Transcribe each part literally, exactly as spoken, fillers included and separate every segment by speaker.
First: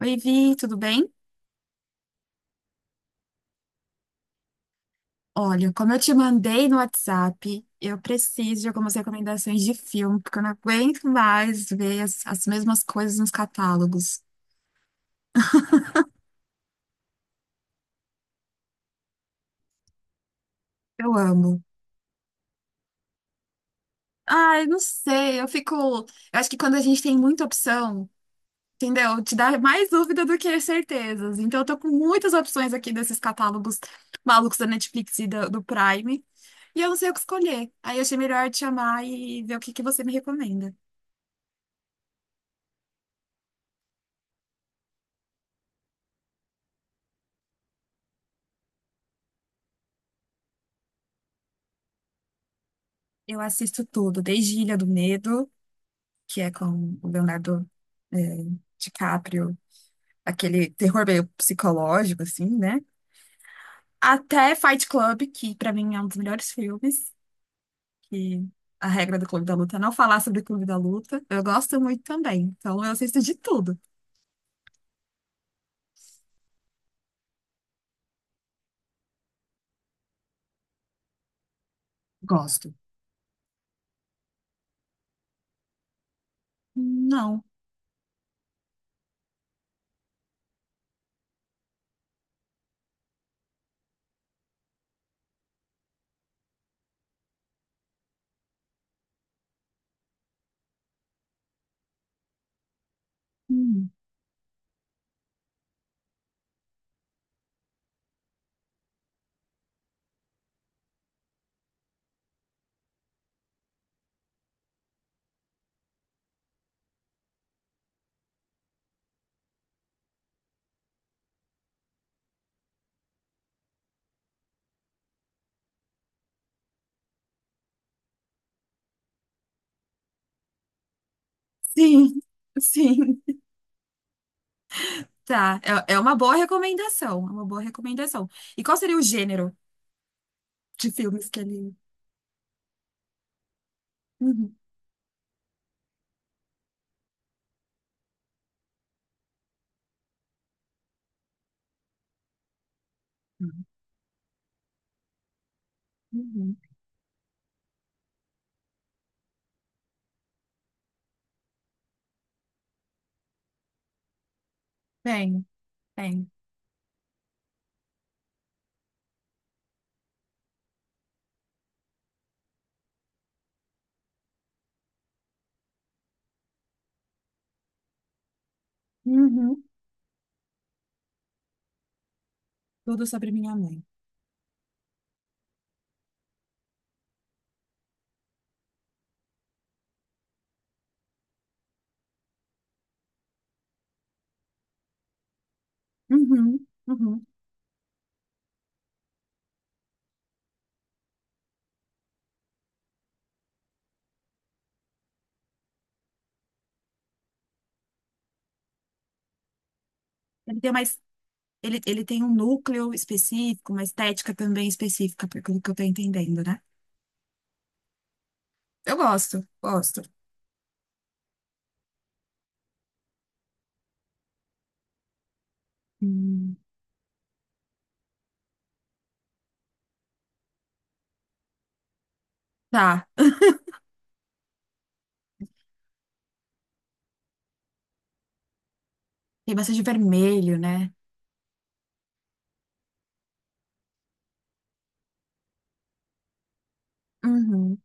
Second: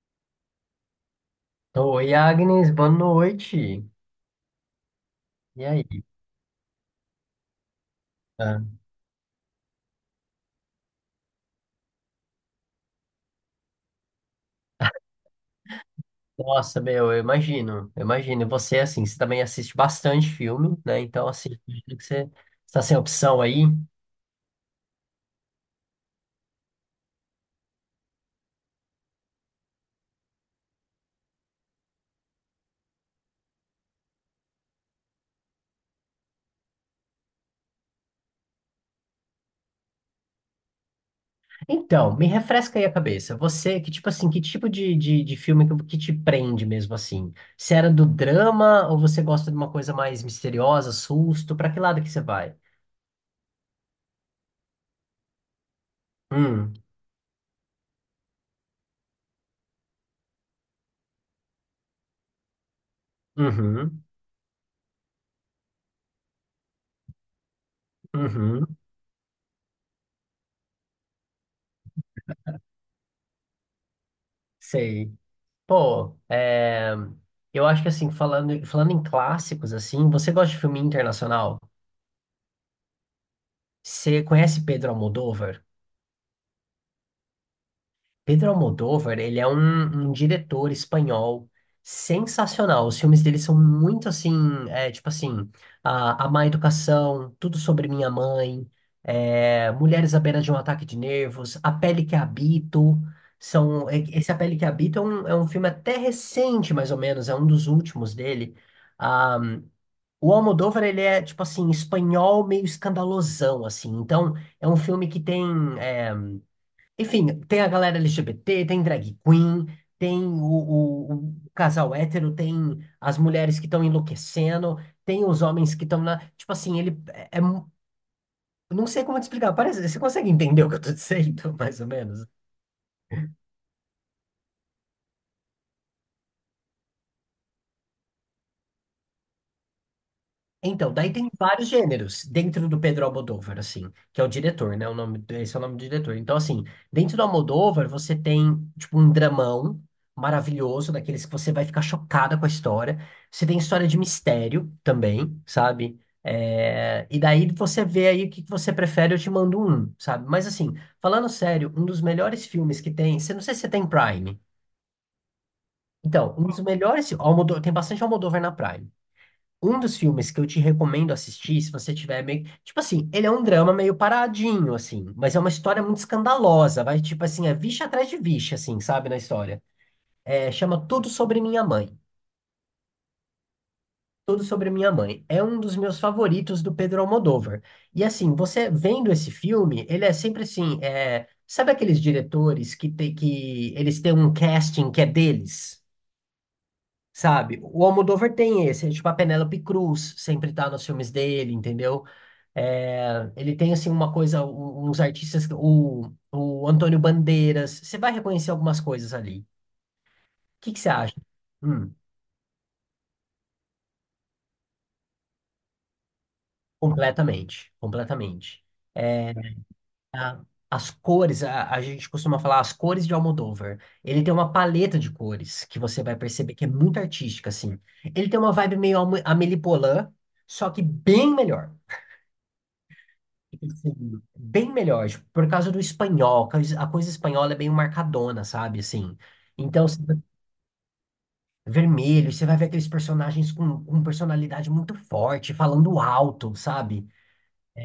Speaker 1: Oi, Vi, tudo bem?
Speaker 2: Oi, Agnes, boa noite. E
Speaker 1: Olha, como eu
Speaker 2: aí?
Speaker 1: te mandei no WhatsApp, eu preciso
Speaker 2: Tá?
Speaker 1: de algumas recomendações de filme, porque eu não aguento mais ver as, as mesmas coisas nos catálogos.
Speaker 2: Nossa, meu, eu imagino, eu imagino. E você, assim, você também assiste bastante filme, né?
Speaker 1: Eu
Speaker 2: Então, assim,
Speaker 1: amo.
Speaker 2: imagino que você está sem opção aí.
Speaker 1: Ai, não sei, eu fico. Eu acho que quando a gente tem muita opção, entendeu? Te dá mais dúvida do que certezas. Então, eu tô com muitas opções aqui desses catálogos malucos da Netflix e do, do Prime, e eu não sei o que escolher. Aí, eu achei melhor te chamar e ver o que que você me recomenda.
Speaker 2: Então, me refresca aí a cabeça. Você, que tipo assim, que tipo de, de, de filme que, que te prende mesmo, assim? Se era do drama ou você gosta de uma coisa mais misteriosa, susto? Pra que lado que você vai?
Speaker 1: Eu assisto tudo, desde Ilha do Medo, que é
Speaker 2: Hum,
Speaker 1: com o Leonardo é, DiCaprio, aquele terror meio psicológico, assim, né?
Speaker 2: uhum,
Speaker 1: Até Fight Club, que pra mim é um dos melhores filmes, que
Speaker 2: uhum,
Speaker 1: a regra do Clube da Luta é não falar sobre o Clube da Luta. Eu gosto muito também, então eu assisto de tudo.
Speaker 2: sei. Pô, é, eu acho que assim, falando, falando em clássicos, assim, você gosta de filme internacional?
Speaker 1: Gosto.
Speaker 2: Você conhece Pedro Almodóvar?
Speaker 1: Não.
Speaker 2: Pedro Almodóvar, ele é um, um diretor espanhol sensacional. Os filmes dele são muito assim, é, tipo assim, a, a Má Educação, Tudo Sobre Minha Mãe, é, Mulheres à Beira de um Ataque de Nervos, A Pele que Habito.
Speaker 1: Hum.
Speaker 2: São, é- esse A Pele que Habito é um, é um filme até recente, mais ou menos, é um dos últimos dele. Ah, O Almodóvar, ele é, tipo assim, espanhol meio escandalosão, assim. Então, é um filme que tem... é, Enfim, tem a galera L G B T, tem drag queen, tem o, o- o casal hétero, tem as mulheres que estão enlouquecendo, tem os homens que estão na... Tipo assim, ele é... é mu- Não sei como te explicar. Parece... Você consegue entender o que eu tô dizendo, mais ou
Speaker 1: Sim,
Speaker 2: menos?
Speaker 1: sim, tá. É, é uma boa recomendação, é uma boa recomendação. E qual seria o gênero de
Speaker 2: Então, daí
Speaker 1: filmes
Speaker 2: tem
Speaker 1: que
Speaker 2: vários
Speaker 1: ele...
Speaker 2: gêneros dentro do Pedro Almodóvar, assim, que é o
Speaker 1: Uhum,
Speaker 2: diretor, né? O nome, do- esse é o nome do diretor. Então, assim, dentro do Almodóvar, você tem, tipo, um dramão maravilhoso, daqueles que você vai ficar chocada com a história. Você tem história de mistério também, sabe?
Speaker 1: uhum.
Speaker 2: É, e daí você vê aí o que que você prefere, eu te mando um, sabe? Mas, assim, falando sério, um dos melhores filmes que tem, você não sei se você tem Prime.
Speaker 1: Bem, bem.
Speaker 2: Então, um dos melhores, Almodó, tem bastante Almodóvar na Prime. Um dos filmes que eu te recomendo assistir, se você tiver meio. Tipo assim, ele é um drama meio paradinho, assim, mas é uma história muito escandalosa. Vai, tipo assim, é vixe atrás de vixe, assim, sabe, na
Speaker 1: Uhum.
Speaker 2: história. É, chama Tudo Sobre Minha Mãe.
Speaker 1: Tudo sobre minha mãe.
Speaker 2: Tudo Sobre Minha Mãe. É um dos meus favoritos do Pedro Almodóvar. E assim, você vendo esse filme, ele é sempre assim. é, Sabe aqueles diretores que, tem, que eles têm um casting que é deles?
Speaker 1: Uhum, uhum.
Speaker 2: Sabe? O Almodóvar tem esse, é tipo a Penélope Cruz sempre tá nos filmes dele, entendeu? É, ele tem, assim, uma coisa, u- uns artistas, o, o Antônio Bandeiras. Você vai reconhecer algumas coisas ali. O
Speaker 1: Ele tem
Speaker 2: que que você
Speaker 1: mais,
Speaker 2: acha?
Speaker 1: ele,
Speaker 2: Hum,
Speaker 1: ele tem um núcleo específico, uma estética também específica, pelo que eu tô entendendo, né?
Speaker 2: completamente, completamente.
Speaker 1: Eu
Speaker 2: É,
Speaker 1: gosto, gosto.
Speaker 2: a- as cores, a, a gente costuma falar as cores de Almodóvar. Ele tem uma paleta de cores que você vai perceber
Speaker 1: Hum,
Speaker 2: que é muito artística, assim. Ele tem uma vibe meio Alme- Amélie Poulain, só que bem melhor.
Speaker 1: tá.
Speaker 2: Sim, bem melhor, tipo, por causa do espanhol, a coisa a coisa espanhola é bem marcadona, sabe, assim.
Speaker 1: Tem bastante
Speaker 2: Então, você vai-
Speaker 1: vermelho, né?
Speaker 2: vermelho, você vai ver aqueles personagens com, com personalidade muito forte, falando alto, sabe?
Speaker 1: Uhum,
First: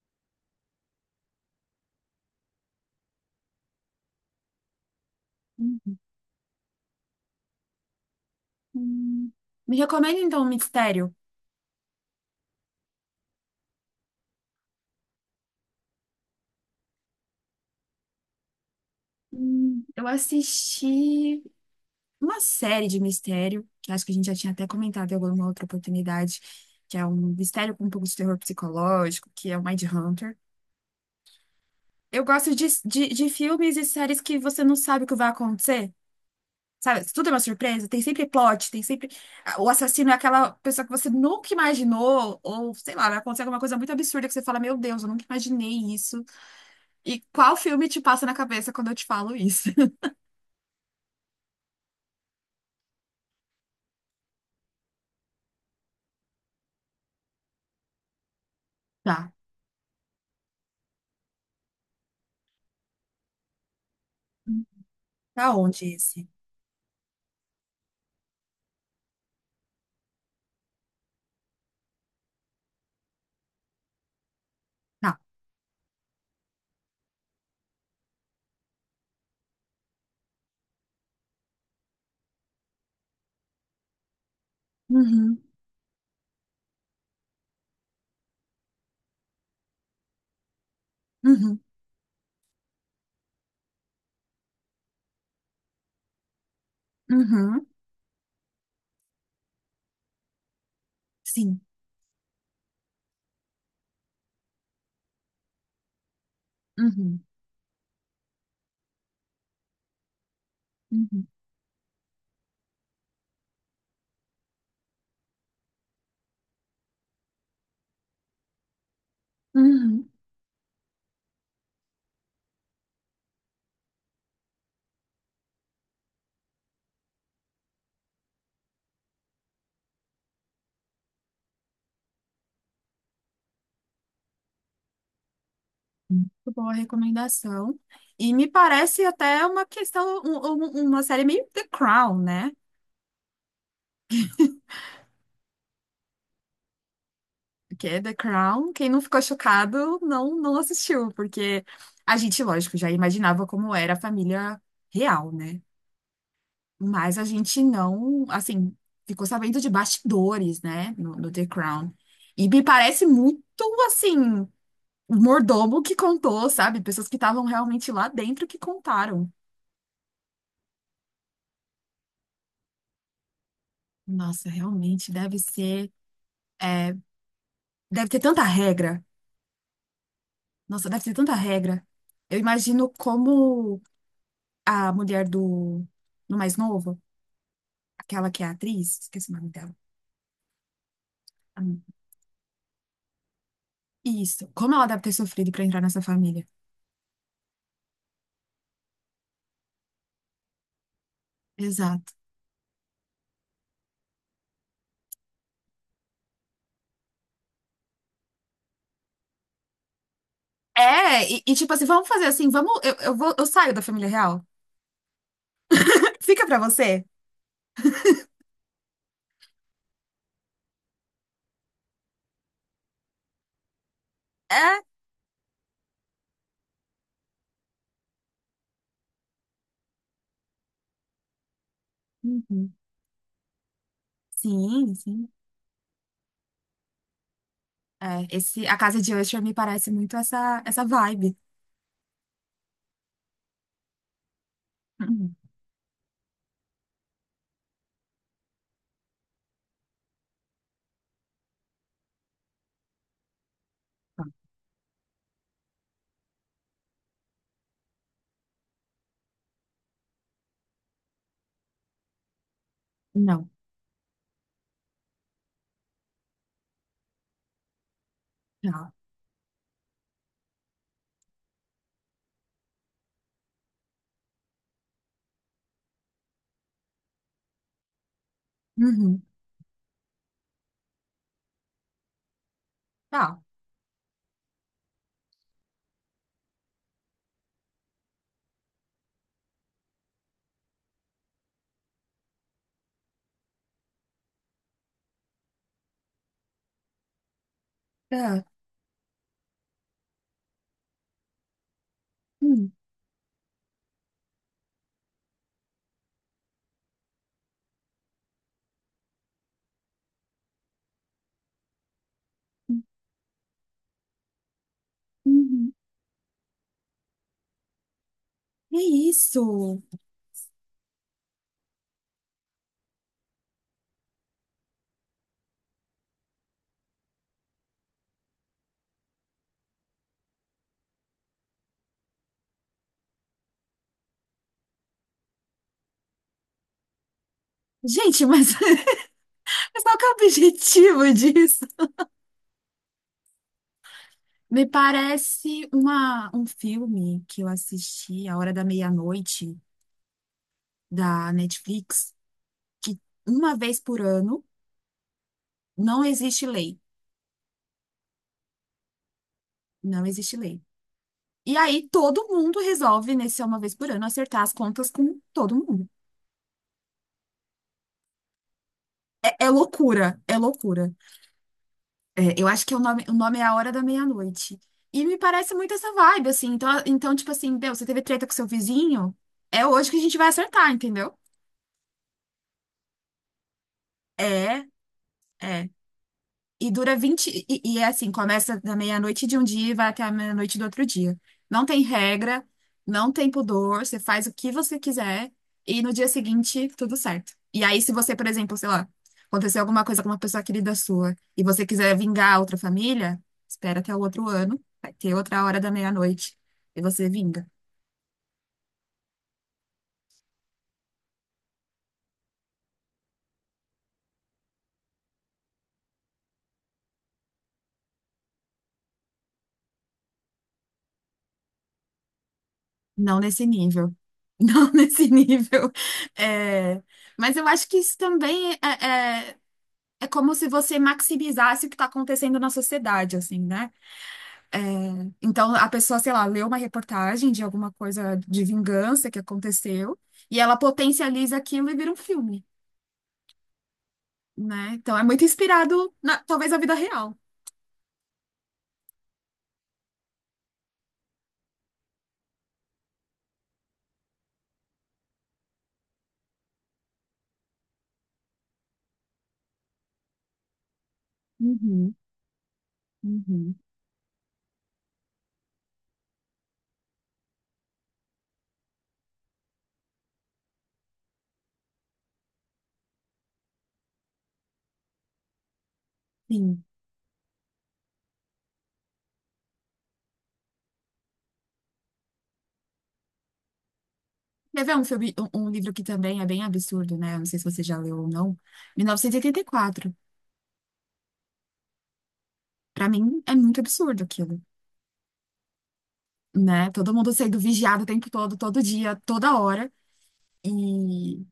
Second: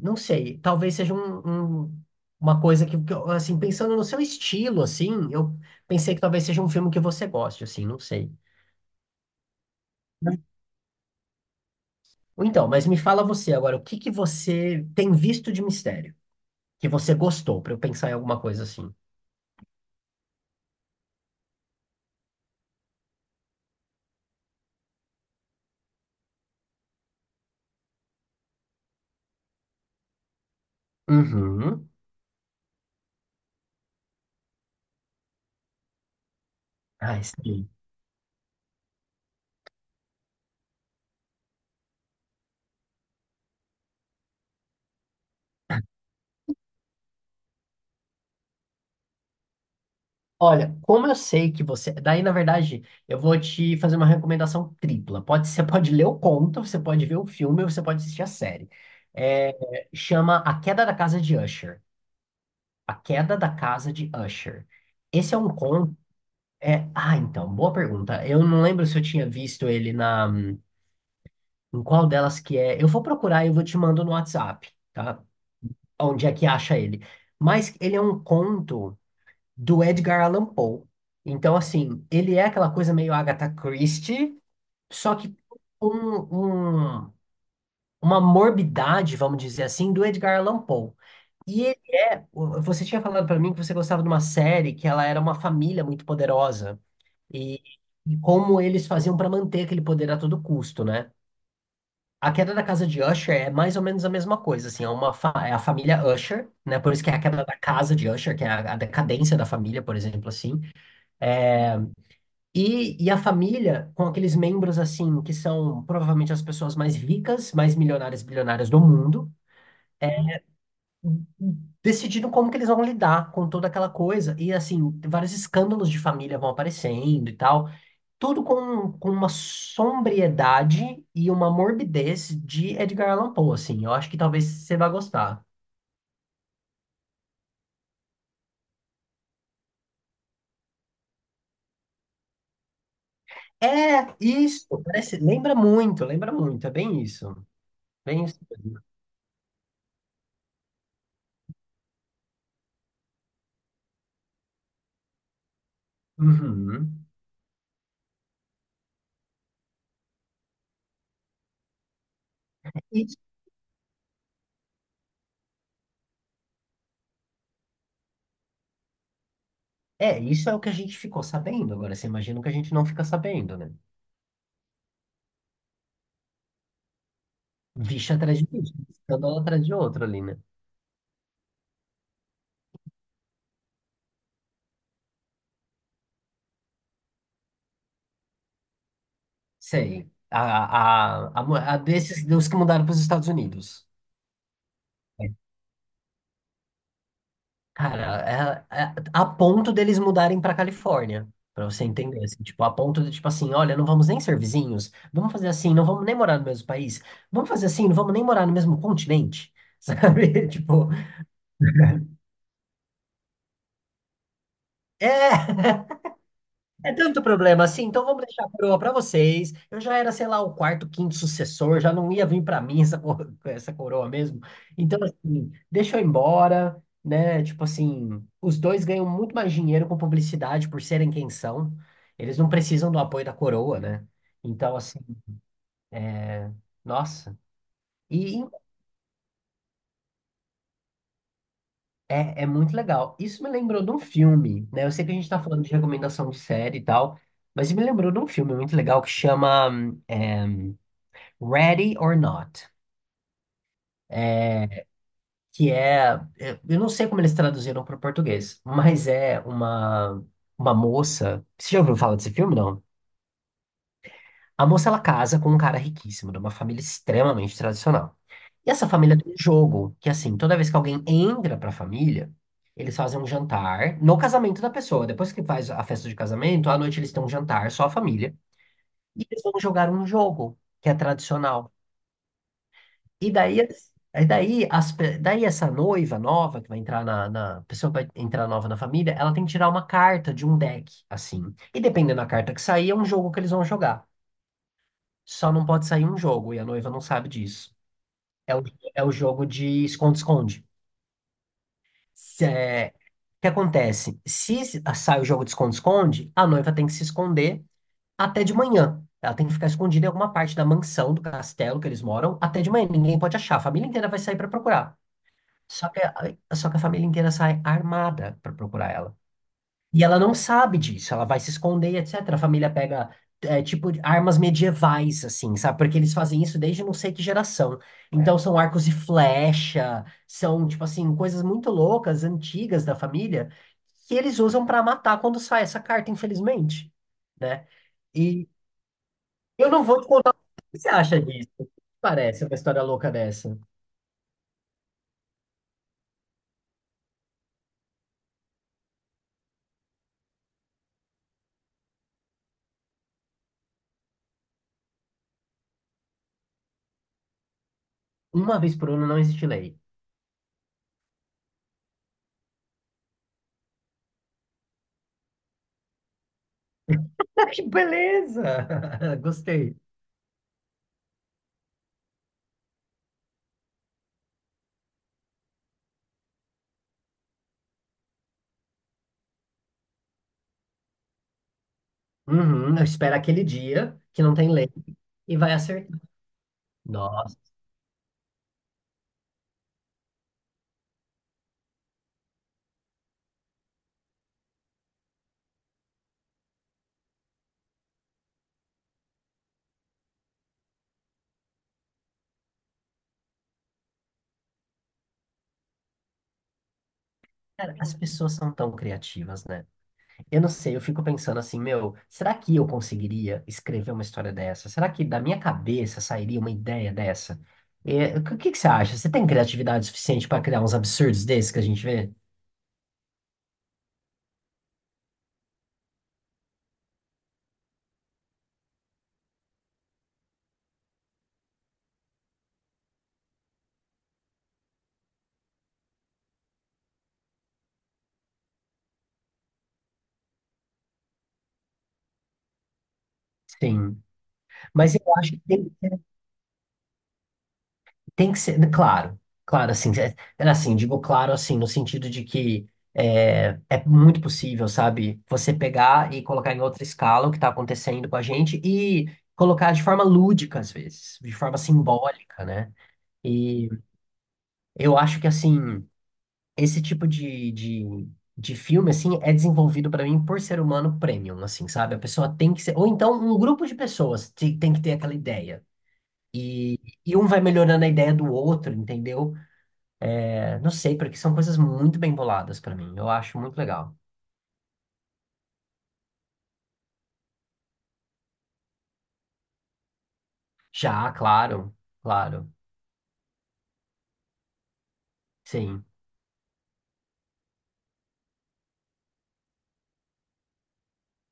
Speaker 2: Não sei, talvez seja um, um- uma coisa que, que eu, assim, pensando no seu estilo, assim, eu
Speaker 1: uhum.
Speaker 2: pensei que talvez seja um filme que você goste, assim, não sei.
Speaker 1: Hum. Me recomenda então um mistério.
Speaker 2: Ou então, mas me fala você agora, o que que você tem visto de mistério? Que você gostou, pra eu pensar em alguma coisa assim.
Speaker 1: Hum, eu assisti uma série de mistério, que acho que a gente já tinha até comentado em alguma outra oportunidade, que é um mistério com um pouco de terror psicológico, que é o Mindhunter.
Speaker 2: Uhum.
Speaker 1: Eu gosto de, de, de filmes e séries que você não sabe o que vai acontecer. Sabe?
Speaker 2: Ah,
Speaker 1: Tudo é uma
Speaker 2: sim.
Speaker 1: surpresa. Tem sempre plot, tem sempre. ah, O assassino é aquela pessoa que você nunca imaginou, ou sei lá, vai acontecer alguma coisa muito absurda que você fala: Meu Deus, eu nunca imaginei isso. E qual filme te passa na cabeça quando eu te falo isso?
Speaker 2: Olha, como eu sei que você. Daí, na verdade, eu vou te fazer uma recomendação tripla. Pode, você pode ler o conto, você pode ver o filme, ou você pode assistir a série.
Speaker 1: Tá.
Speaker 2: É, chama A Queda da Casa de Usher. A Queda da Casa de Usher. Esse é um
Speaker 1: Tá onde
Speaker 2: conto.
Speaker 1: esse?
Speaker 2: É... Ah, então, boa pergunta. Eu não lembro se eu tinha visto ele na. Em qual delas que é. Eu vou procurar e eu vou te mando no WhatsApp,
Speaker 1: Tá.
Speaker 2: tá? Onde é que acha ele. Mas ele é um conto do Edgar Allan Poe. Então, assim, ele é aquela coisa meio Agatha Christie, só que
Speaker 1: Uhum,
Speaker 2: com um, uma morbidade, vamos dizer assim, do Edgar Allan Poe.
Speaker 1: uhum,
Speaker 2: E ele- o- você tinha falado pra mim que você gostava de uma série que ela era uma família muito poderosa e,
Speaker 1: uhum.
Speaker 2: e como eles faziam pra manter aquele poder a todo custo, né?
Speaker 1: Sim.
Speaker 2: A queda da casa de Usher é mais ou menos a mesma coisa, assim, é uma fa- é a família Usher, né? Por isso que é a
Speaker 1: Uhum,
Speaker 2: queda da casa de Usher, que é a a decadência da família, por exemplo, assim.
Speaker 1: uhum,
Speaker 2: E, e a família, com aqueles membros assim, que são provavelmente as pessoas mais ricas, mais milionárias, bilionárias do mundo,
Speaker 1: uhum.
Speaker 2: decidindo como que eles vão lidar com toda aquela coisa. E assim, vários escândalos de família vão aparecendo e tal. Tudo com, com uma sombriedade e uma morbidez de Edgar Allan Poe, assim. Eu acho que talvez você vá gostar.
Speaker 1: Muito boa recomendação. E me parece até uma questão, um- um- uma série meio The Crown, né?
Speaker 2: É, isso, parece, lembra muito, lembra muito, é bem isso.
Speaker 1: Porque é The
Speaker 2: Bem isso
Speaker 1: Crown,
Speaker 2: mesmo.
Speaker 1: quem não ficou chocado não, não assistiu, porque a gente, lógico, já imaginava como era a família real, né?
Speaker 2: Uhum.
Speaker 1: Mas a gente não, assim, ficou sabendo de bastidores, né? No, no The Crown. E me parece
Speaker 2: E,
Speaker 1: muito, assim, um mordomo que contou, sabe? Pessoas que estavam realmente lá dentro que contaram.
Speaker 2: é, isso é o que a gente ficou sabendo. Agora, você imagina o que a gente não fica sabendo, né?
Speaker 1: Nossa, realmente deve ser. É, deve
Speaker 2: Bicho
Speaker 1: ter
Speaker 2: atrás
Speaker 1: tanta
Speaker 2: de bicho,
Speaker 1: regra.
Speaker 2: escândalo atrás de outro ali, né?
Speaker 1: Nossa, deve ter tanta regra. Eu imagino como a mulher do, do mais novo, aquela que é atriz, esqueci o nome dela.
Speaker 2: Sei. A, a, a, mu-
Speaker 1: Ah,
Speaker 2: a desses, dos que mudaram para os Estados Unidos.
Speaker 1: isso. Como ela deve ter
Speaker 2: É,
Speaker 1: sofrido pra entrar nessa família.
Speaker 2: cara, é, é- a ponto deles mudarem para Califórnia, para você
Speaker 1: Exato.
Speaker 2: entender, assim, tipo, a ponto de, tipo assim, olha, não vamos nem ser vizinhos, vamos fazer assim, não vamos nem morar no mesmo país, vamos fazer assim, não vamos nem morar no mesmo continente, sabe? Tipo,
Speaker 1: É, e, e tipo assim, vamos fazer assim, vamos. Eu, eu vou, eu saio da família real.
Speaker 2: é!
Speaker 1: Fica pra
Speaker 2: É
Speaker 1: você.
Speaker 2: tanto problema assim, então vamos deixar a coroa para vocês. Eu já era, sei lá, o quarto, quinto sucessor, já não ia vir para mim essa, cor- essa coroa mesmo.
Speaker 1: É.
Speaker 2: Então, assim, deixa eu ir embora, né? Tipo assim, os dois ganham muito mais dinheiro com publicidade por serem quem são. Eles não
Speaker 1: Uhum.
Speaker 2: precisam do apoio da coroa, né? Então,
Speaker 1: Sim,
Speaker 2: assim,
Speaker 1: sim.
Speaker 2: nossa.
Speaker 1: É,
Speaker 2: E
Speaker 1: esse, a casa de Usher me parece muito essa, essa vibe.
Speaker 2: é, é muito legal. Isso me lembrou de um filme, né? Eu sei que a gente
Speaker 1: Uhum.
Speaker 2: tá falando de recomendação de série e tal, mas me lembrou de um filme muito legal que chama hum, Ready or Not. que é, é- eu não sei como eles traduziram para o português, mas é uma uma moça. Você já ouviu falar desse filme, não?
Speaker 1: Não.
Speaker 2: A moça ela casa com um cara riquíssimo, de uma família extremamente tradicional. E
Speaker 1: Não.
Speaker 2: essa
Speaker 1: Tá.
Speaker 2: família tem um jogo que assim, toda vez que alguém entra para a família, eles fazem um jantar no casamento da pessoa. Depois que faz a festa de casamento, à noite eles têm um jantar, só a família,
Speaker 1: Uhum.
Speaker 2: e eles vão jogar um jogo que é tradicional. E
Speaker 1: Tá.
Speaker 2: daí, as- e daí, as, pe- daí essa noiva nova que vai entrar na, na a pessoa que vai entrar nova na família, ela tem que tirar uma carta de um deck, assim. E dependendo da carta que sair, é um jogo que eles vão jogar. Só não pode sair um jogo e a noiva não sabe disso.
Speaker 1: Tá.
Speaker 2: É o, é o jogo de esconde-esconde. Se-
Speaker 1: Hum.
Speaker 2: é, O que acontece? Se se- sai o jogo de esconde-esconde, a noiva tem que se esconder até de manhã. Ela tem que ficar escondida em alguma parte da mansão, do castelo que eles moram, até de manhã. Ninguém pode achar. A família inteira vai sair para procurar.
Speaker 1: Uhum.
Speaker 2: Só que, a- só que a família inteira sai armada pra
Speaker 1: Que
Speaker 2: procurar ela.
Speaker 1: isso?
Speaker 2: E ela não sabe disso, ela vai se esconder, etcétera. A família pega, é, tipo, armas medievais, assim, sabe? Porque eles fazem isso desde não sei que geração. Então, são arcos e flecha, são, tipo assim, coisas muito loucas, antigas da família, que eles usam pra matar quando sai essa carta, infelizmente, né?
Speaker 1: Gente,
Speaker 2: E
Speaker 1: mas,
Speaker 2: eu
Speaker 1: mas
Speaker 2: não
Speaker 1: qual
Speaker 2: vou
Speaker 1: que
Speaker 2: te
Speaker 1: é o
Speaker 2: contar o que você
Speaker 1: objetivo
Speaker 2: acha disso.
Speaker 1: disso?
Speaker 2: Parece uma história louca dessa.
Speaker 1: Me parece uma, um filme que eu assisti, A Hora da Meia-Noite, da Netflix, que uma vez por ano não existe lei.
Speaker 2: Uma vez por ano não existe lei.
Speaker 1: Não existe lei. E aí todo mundo resolve, nesse uma vez por ano, acertar as contas com todo mundo.
Speaker 2: Ah, que beleza!
Speaker 1: É, é
Speaker 2: Gostei.
Speaker 1: loucura, é loucura. É, eu acho que o nome, o nome é A Hora da Meia-Noite. E me parece muito essa vibe, assim. Então, então, tipo assim, meu, você teve treta com seu vizinho? É hoje que a gente vai acertar, entendeu?
Speaker 2: Uhum, eu espero aquele dia que não tem
Speaker 1: É,
Speaker 2: lei e vai
Speaker 1: é.
Speaker 2: acertar.
Speaker 1: E dura vinte.
Speaker 2: Nossa,
Speaker 1: E, e é assim, começa da meia-noite de um dia e vai até a meia-noite do outro dia. Não tem regra, não tem pudor, você faz o que você quiser e no dia seguinte tudo certo. E aí, se você, por exemplo, sei lá, aconteceu alguma coisa com uma pessoa querida sua e você quiser vingar a outra família, espera até o outro ano, vai ter outra hora da meia-noite e você vinga.
Speaker 2: cara, as pessoas são tão criativas, né? Eu não sei, eu fico pensando assim, meu, será que eu conseguiria escrever uma história dessa? Será que da minha cabeça sairia uma ideia dessa? É, o que, o que que você acha? Você tem criatividade suficiente para criar uns absurdos desses que a gente vê?
Speaker 1: Não nesse nível. Não nesse nível. É, mas eu acho que isso também é, é é como se você maximizasse o que está acontecendo na sociedade, assim, né? É, então, a pessoa, sei lá, lê uma reportagem de alguma coisa de vingança que aconteceu e ela potencializa aquilo e vira um filme,
Speaker 2: Sim.
Speaker 1: né?
Speaker 2: Mas
Speaker 1: Então,
Speaker 2: eu
Speaker 1: é muito
Speaker 2: acho que tem
Speaker 1: inspirado, na, talvez, na vida real.
Speaker 2: Tem que ser, claro, claro, assim, é- é assim, digo claro, assim, no sentido de que é, é muito possível, sabe, você pegar e colocar em outra escala o que está acontecendo com a gente e colocar de forma lúdica, às vezes, de forma
Speaker 1: Uhum,
Speaker 2: simbólica, né?
Speaker 1: uhum.
Speaker 2: E eu acho que, assim, esse tipo de, de, de filme, assim, é desenvolvido para mim por ser humano premium, assim, sabe? A pessoa tem que ser, ou então um grupo de pessoas te- tem que ter aquela ideia.
Speaker 1: Sim.
Speaker 2: E, e um vai melhorando a ideia do outro, entendeu? É, não sei, porque são coisas muito bem boladas pra mim. Eu acho muito legal.
Speaker 1: Quer ver um filme, um, um livro que também é bem absurdo, né? Não sei se você já leu ou não. mil novecentos e oitenta e quatro.
Speaker 2: Já, claro, claro.
Speaker 1: Para mim, é muito absurdo aquilo,
Speaker 2: Sim.
Speaker 1: né? Todo mundo sendo vigiado o tempo todo, todo dia, toda hora. E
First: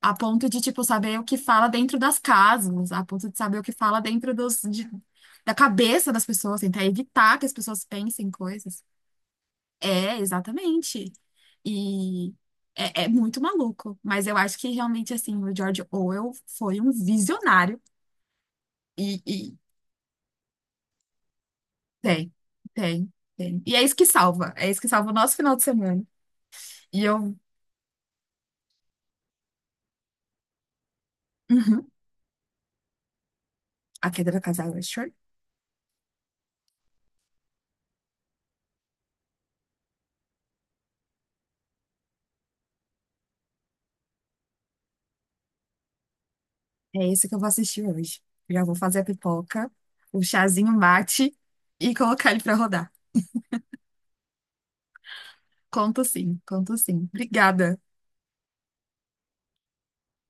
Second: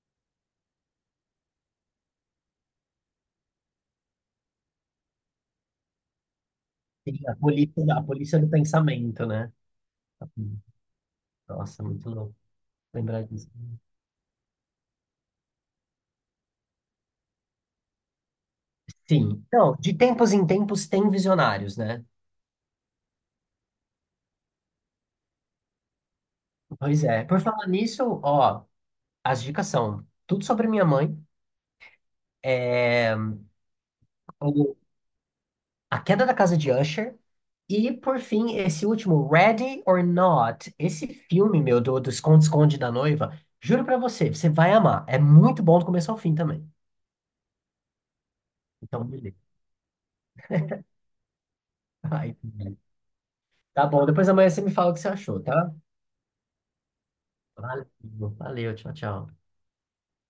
Speaker 1: a ponto de, tipo, saber o que fala dentro das casas, a ponto de saber o que fala dentro dos, de- da cabeça das pessoas, tentar
Speaker 2: Sim, a
Speaker 1: evitar que as
Speaker 2: polícia,
Speaker 1: pessoas
Speaker 2: a
Speaker 1: pensem
Speaker 2: polícia do
Speaker 1: coisas.
Speaker 2: pensamento, né?
Speaker 1: É, exatamente.
Speaker 2: Nossa, muito
Speaker 1: E
Speaker 2: louco
Speaker 1: é, é
Speaker 2: lembrar
Speaker 1: muito
Speaker 2: disso.
Speaker 1: maluco. Mas eu acho que realmente, assim, o George Orwell foi um visionário. E, e
Speaker 2: Sim. Então, de tempos em tempos tem visionários, né?
Speaker 1: tem, tem, tem. E é isso que salva. É isso que salva o nosso final de semana. E
Speaker 2: Pois é.
Speaker 1: eu.
Speaker 2: Por falar nisso, ó, as dicas são Tudo Sobre Minha Mãe.
Speaker 1: Uhum.
Speaker 2: É,
Speaker 1: A Queda da Casa Elefante.
Speaker 2: A Queda da Casa de Usher. E, por fim, esse último, Ready or Not. Esse filme, meu, do, do Esconde-Esconde da Noiva, juro pra você, você vai amar. É muito bom do começo ao fim também.
Speaker 1: É isso que eu vou assistir hoje. Já vou fazer
Speaker 2: Então,
Speaker 1: a
Speaker 2: beleza.
Speaker 1: pipoca, o chazinho mate e colocar
Speaker 2: Ai,
Speaker 1: ele pra rodar.
Speaker 2: tá bom, depois amanhã você me fala o que você achou, tá?
Speaker 1: Conto sim, conto sim. Obrigada.
Speaker 2: Valeu, valeu, tchau, tchau.